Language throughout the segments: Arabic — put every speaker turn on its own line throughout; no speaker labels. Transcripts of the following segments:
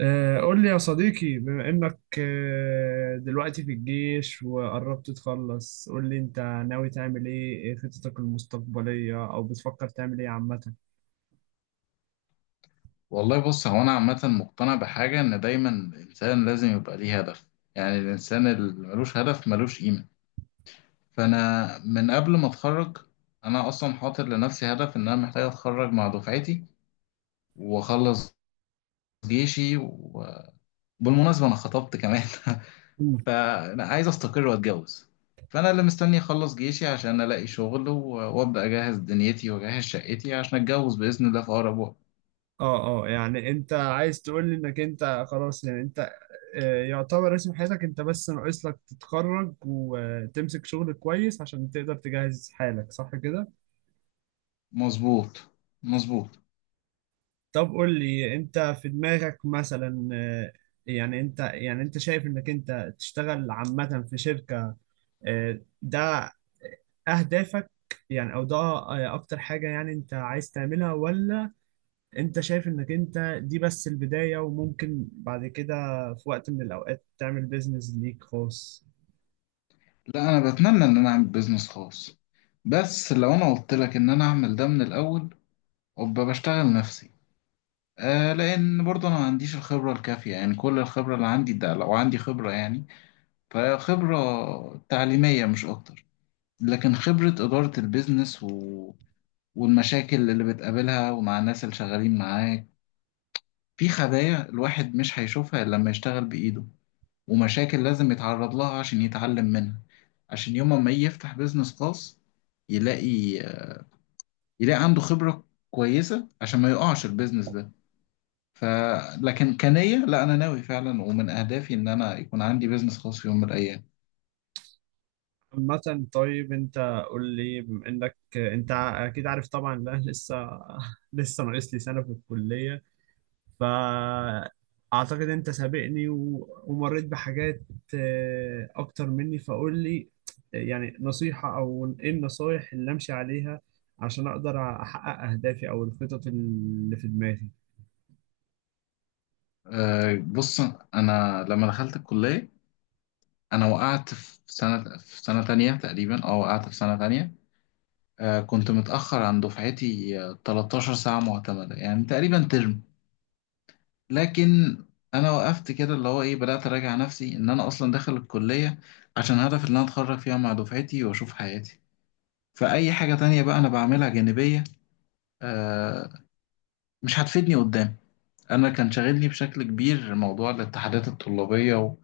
قول لي يا صديقي بما إنك دلوقتي في الجيش وقربت تخلص. قول لي أنت ناوي تعمل إيه خططك المستقبلية، أو بتفكر تعمل إيه عامة؟
والله، بص، هو أنا عامة مقتنع بحاجة إن دايما الإنسان لازم يبقى ليه هدف. يعني الإنسان اللي ملوش هدف ملوش قيمة. فأنا من قبل ما أتخرج، أنا أصلا حاطط لنفسي هدف إن أنا محتاج أتخرج مع دفعتي وأخلص جيشي. وبالمناسبة أنا خطبت كمان.
مم.
فأنا عايز أستقر وأتجوز. فأنا اللي مستني أخلص جيشي عشان ألاقي شغل وأبدأ أجهز دنيتي وأجهز شقتي عشان أتجوز بإذن الله في أقرب وقت.
يعني أنت عايز تقول لي إنك أنت خلاص، يعني أنت يعتبر رسم حياتك، أنت بس ناقص لك تتخرج وتمسك شغل كويس عشان تقدر تجهز حالك، صح كده؟
مظبوط، مظبوط.
طب قول لي، أنت في دماغك مثلا يعني أنت شايف إنك أنت تشتغل عامة في شركة؟ ده اهدافك، يعني او ده اكتر حاجة يعني انت عايز تعملها؟ ولا انت شايف انك انت دي بس البداية، وممكن بعد كده في وقت من الاوقات تعمل بيزنس ليك خاص؟
لا، انا بتمنى ان انا اعمل بيزنس خاص، بس لو انا قلت لك ان انا اعمل ده من الاول، ابقى بشتغل نفسي. لان برضه انا ما عنديش الخبره الكافيه، يعني كل الخبره اللي عندي ده لو عندي خبره يعني، فهي خبره تعليميه مش اكتر. لكن خبره اداره البيزنس والمشاكل اللي بتقابلها ومع الناس اللي شغالين معاك، في خبايا الواحد مش هيشوفها الا لما يشتغل بايده. ومشاكل لازم يتعرض لها عشان يتعلم منها، عشان يوم ما يجي يفتح بيزنس خاص يلاقي يلاقي عنده خبرة كويسة عشان ما يقعش البيزنس ده. ف لكن كنية لا، أنا ناوي فعلا، ومن أهدافي إن أنا يكون عندي بيزنس خاص في يوم من الأيام.
عامة طيب انت، قول لي، بما انك انت اكيد عارف طبعا. لا لسه لسه ناقص لي سنة في الكلية. فأعتقد أنت سابقني ومريت بحاجات أكتر مني. فقول لي يعني نصيحة، أو إيه النصايح اللي أمشي عليها عشان أقدر أحقق أهدافي أو الخطط اللي في دماغي؟
بص، أنا لما دخلت الكلية، أنا وقعت في سنة تانية تقريبا، وقعت في سنة تانية. كنت متأخر عن دفعتي 13 ساعة معتمدة يعني تقريبا ترم. لكن انا وقفت كده، اللي هو ايه، بدأت اراجع نفسي ان انا اصلا داخل الكلية عشان هدف ان انا اتخرج فيها مع دفعتي واشوف حياتي. فاي حاجة تانية بقى انا بعملها جانبية آه مش هتفيدني قدام. انا كان شاغلني بشكل كبير موضوع الاتحادات الطلابية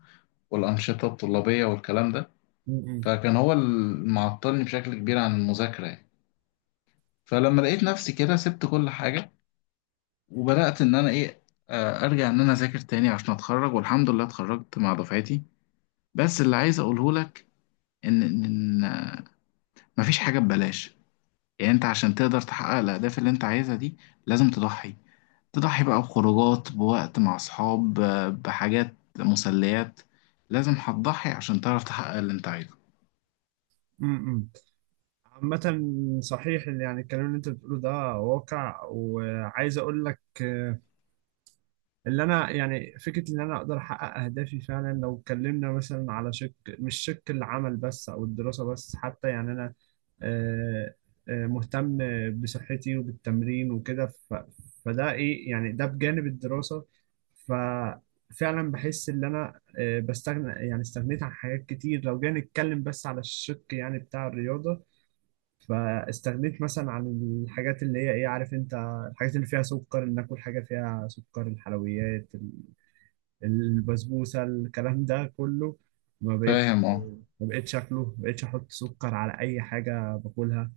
والانشطة الطلابية والكلام ده.
م- م-
فكان هو اللي معطلني بشكل كبير عن المذاكرة يعني. فلما لقيت نفسي كده سبت كل حاجة، وبدأت ان انا ايه ارجع ان انا اذاكر تاني عشان اتخرج، والحمد لله اتخرجت مع دفعتي. بس اللي عايز اقوله لك ان ان إن مفيش حاجه ببلاش. يعني انت عشان تقدر تحقق الاهداف اللي انت عايزها دي لازم تضحي. تضحي بقى بخروجات، بوقت مع اصحاب، بحاجات مسليات. لازم هتضحي عشان تعرف تحقق اللي انت عايزه.
م- م. عامة صحيح، اللي يعني الكلام اللي أنت بتقوله ده واقع. وعايز أقول لك اللي انا يعني فكره ان انا اقدر احقق اهدافي فعلا، لو اتكلمنا مثلا على شق، مش شق العمل بس او الدراسه بس، حتى يعني انا آه، مهتم بصحتي وبالتمرين وكده. فده ايه، يعني ده بجانب الدراسه. ففعلا بحس ان انا بستغنى، يعني استغنيت عن حاجات كتير، لو جينا نتكلم بس على الشق يعني بتاع الرياضه. فاستغنيت مثلا عن الحاجات اللي هي ايه، عارف انت، الحاجات اللي فيها سكر، ان اكل حاجه فيها سكر، الحلويات البسبوسه، الكلام ده كله. ما بقيت
فاهم، اه.
ما بقيتش اكله، ما بقيتش احط سكر على اي حاجه باكلها.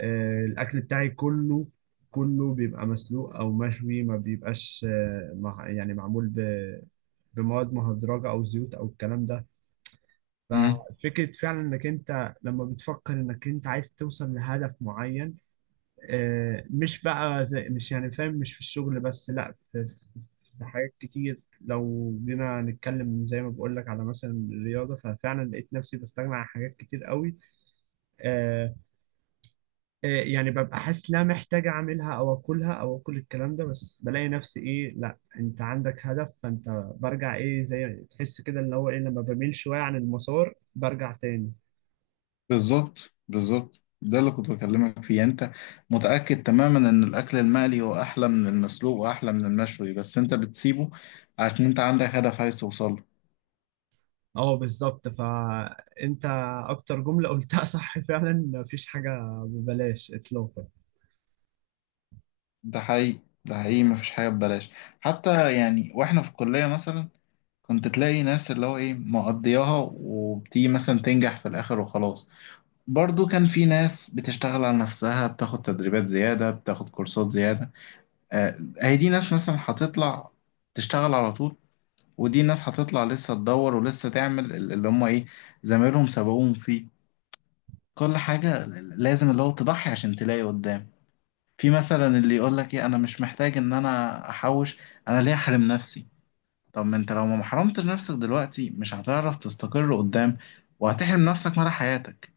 الاكل بتاعي كله، كله بيبقى مسلوق او مشوي، ما بيبقاش مع، يعني معمول بمواد مهدرجه او زيوت او الكلام ده.
امم.
ففكره فعلا انك انت لما بتفكر انك انت عايز توصل لهدف معين، مش بقى زي، مش يعني فاهم، مش في الشغل بس، لا في حاجات كتير. لو جينا نتكلم زي ما بقول لك على مثلا الرياضة، ففعلا لقيت نفسي بستغنى عن حاجات كتير قوي. آه يعني ببقى حاسس لا محتاج اعملها او اكلها او اكل الكلام ده، بس بلاقي نفسي ايه، لا انت عندك هدف فانت برجع ايه، زي تحس كده اللي هو ايه، لما بميل شوية عن المسار برجع تاني.
بالظبط، بالظبط، ده اللي كنت بكلمك فيه. يعني انت متأكد تماما ان الاكل المقلي هو احلى من المسلوق واحلى من المشوي، بس انت بتسيبه عشان انت عندك هدف عايز توصله.
اه بالظبط. فانت اكتر جملة قلتها صح فعلا مفيش حاجة ببلاش اطلاقا.
ده حقيقي، ده حقيقي، مفيش حاجة ببلاش. حتى يعني واحنا في الكلية مثلا، كنت تلاقي ناس اللي هو ايه مقضياها وبتيجي مثلا تنجح في الآخر وخلاص. برضو كان في ناس بتشتغل على نفسها، بتاخد تدريبات زيادة، بتاخد كورسات زيادة. هي دي ناس مثلا هتطلع تشتغل على طول. ودي ناس هتطلع لسه تدور ولسه تعمل اللي هم ايه زمايلهم سبقوهم فيه. كل حاجة لازم اللي هو تضحي عشان تلاقي قدام. في مثلا اللي يقول لك ايه انا مش محتاج ان انا احوش، انا ليه احرم نفسي؟ طب ما انت لو ما حرمتش نفسك دلوقتي مش هتعرف تستقر قدام، وهتحرم نفسك مدى حياتك.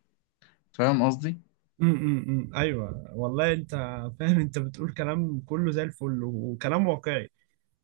فاهم قصدي؟
ايوه والله، انت فاهم، انت بتقول كلام كله زي الفل وكلام واقعي،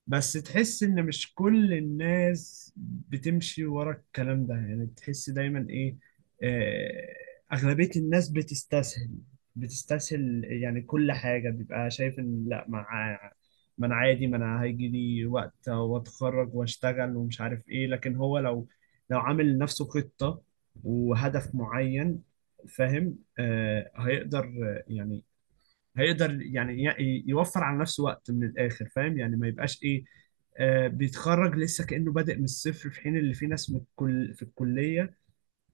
بس تحس ان مش كل الناس بتمشي ورا الكلام ده. يعني تحس دايما ايه، اغلبية الناس بتستسهل. بتستسهل، يعني كل حاجة بيبقى شايف ان لا، ما انا عادي، ما انا هيجي لي وقت واتخرج واشتغل ومش عارف ايه. لكن هو لو عامل لنفسه خطة وهدف معين، فاهم، آه هيقدر، يعني هيقدر يعني يوفر على نفسه وقت من الاخر، فاهم، يعني ما يبقاش ايه، آه، بيتخرج لسه كأنه بادئ من الصفر، في حين اللي في ناس من الكل في الكلية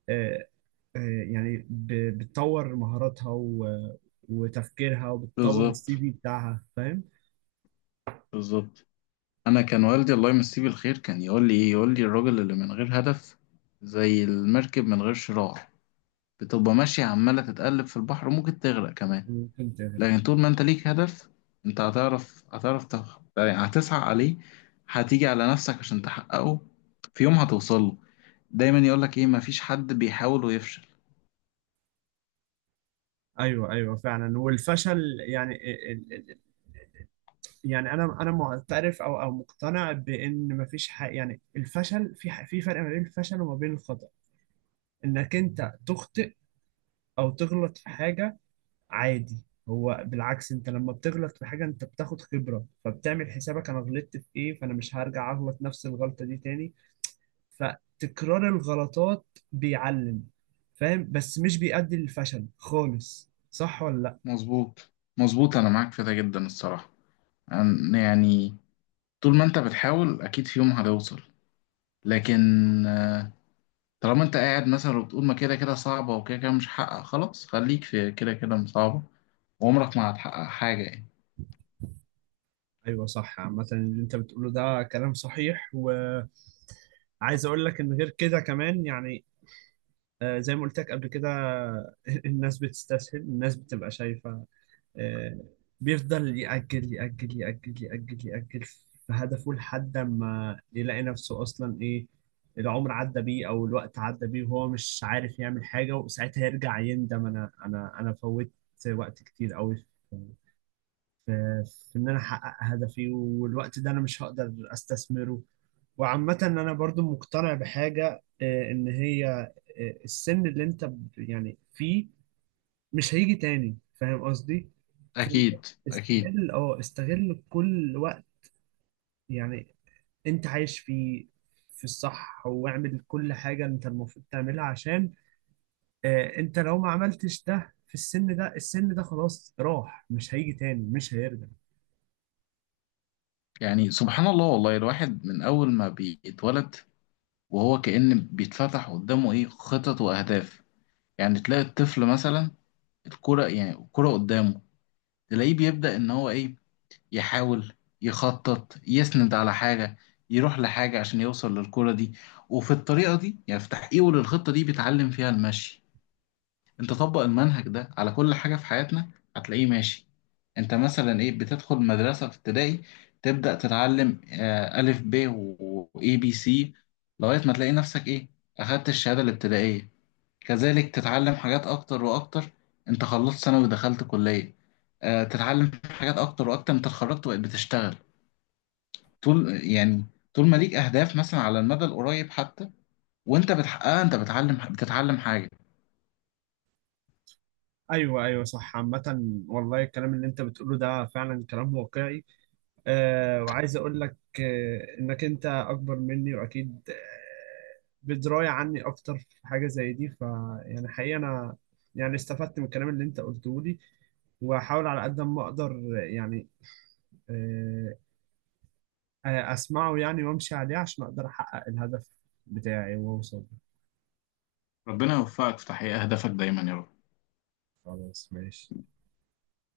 آه آه يعني بتطور مهاراتها وتفكيرها، وبتطور السي
بالظبط،
في بتاعها، فاهم.
بالظبط. انا كان والدي الله يمسيه بالخير كان يقول لي ايه، يقول لي الراجل اللي من غير هدف زي المركب من غير شراع، بتبقى ماشية عمالة تتقلب في البحر، ممكن تغرق كمان.
ممكن تغرق.
لكن طول ما انت ليك هدف، انت هتعرف يعني هتسعى عليه، هتيجي على نفسك عشان تحققه، في يوم هتوصل له. دايما يقولك ايه، مفيش حد بيحاول ويفشل.
ايوه ايوه فعلا، والفشل يعني ال- ال- يعني انا معترف او مقتنع بان مفيش حاجه، يعني الفشل في فرق ما بين الفشل وما بين الخطأ. انك انت تخطئ او تغلط في حاجة، عادي. هو بالعكس، انت لما بتغلط في حاجة انت بتاخد خبرة، فبتعمل حسابك انا غلطت في ايه، فانا مش هرجع اغلط نفس الغلطة دي تاني. فتكرار الغلطات بيعلم، فاهم، بس مش بيؤدي للفشل خالص، صح ولا لا؟
مظبوط، مظبوط، انا معاك في ده جدا الصراحة. يعني، طول ما انت بتحاول اكيد في يوم هتوصل، لكن آه، طالما انت قاعد مثلا وبتقول ما كده كده صعبة وكده كده مش هحقق، خلاص خليك في كده كده صعبة، وعمرك ما هتحقق حاجة يعني.
ايوه صح. عامة اللي انت بتقوله ده كلام صحيح، وعايز اقول لك ان غير كده كمان يعني زي ما قلت لك قبل كده الناس بتستسهل، الناس بتبقى شايفة، آه، بيفضل يأجل يأجل يأجل يأجل يأجل في هدفه لحد ما يلاقي نفسه أصلا إيه، العمر عدى بيه أو الوقت عدى بيه، وهو مش عارف يعمل حاجة. وساعتها يرجع يندم، أنا فوت وقت كتير أوي في في في إن أنا أحقق هدفي، والوقت ده أنا مش هقدر أستثمره. وعامة أنا برضو مقتنع بحاجة، إن هي السن اللي أنت يعني فيه مش هيجي تاني، فاهم قصدي. فأنت
اكيد، اكيد.
استغل كل وقت يعني انت عايش فيه في الصح، واعمل كل حاجة انت المفروض تعملها عشان، اه انت لو ما عملتش ده في السن ده خلاص راح، مش هيجي تاني، مش هيرجع.
يعني سبحان الله، والله الواحد من أول ما بيتولد وهو كأن بيتفتح قدامه إيه خطط وأهداف. يعني تلاقي الطفل مثلا الكرة، يعني الكرة قدامه، تلاقيه بيبدأ إن هو إيه يحاول، يخطط، يسند على حاجة، يروح لحاجة عشان يوصل للكرة دي. وفي الطريقة دي، يعني في تحقيقه للخطة دي، بيتعلم فيها المشي. انت طبق المنهج ده على كل حاجة في حياتنا، هتلاقيه ماشي. انت مثلا ايه بتدخل مدرسة في ابتدائي تبدأ تتعلم ألف ب وإي بي سي، لغاية ما تلاقي نفسك ايه أخدت الشهادة الابتدائية. كذلك تتعلم حاجات أكتر وأكتر. انت خلصت ثانوي ودخلت كلية، تتعلم حاجات أكتر وأكتر. انت اتخرجت وبقيت بتشتغل. طول يعني طول ما ليك أهداف مثلا على المدى القريب، حتى وانت بتحققها انت بتتعلم حاجة.
ايوه ايوه صح. عامة والله الكلام اللي انت بتقوله ده فعلا كلام واقعي، وعايز اقول لك انك انت اكبر مني، واكيد بدرايه عني اكتر في حاجه زي دي. يعني حقيقه انا يعني استفدت من الكلام اللي انت قلته لي، واحاول على قد ما اقدر، يعني آه، اسمعه يعني وامشي عليه عشان اقدر احقق الهدف بتاعي واوصل.
ربنا يوفقك في تحقيق أهدافك دايما يا رب.
خلاص ماشي.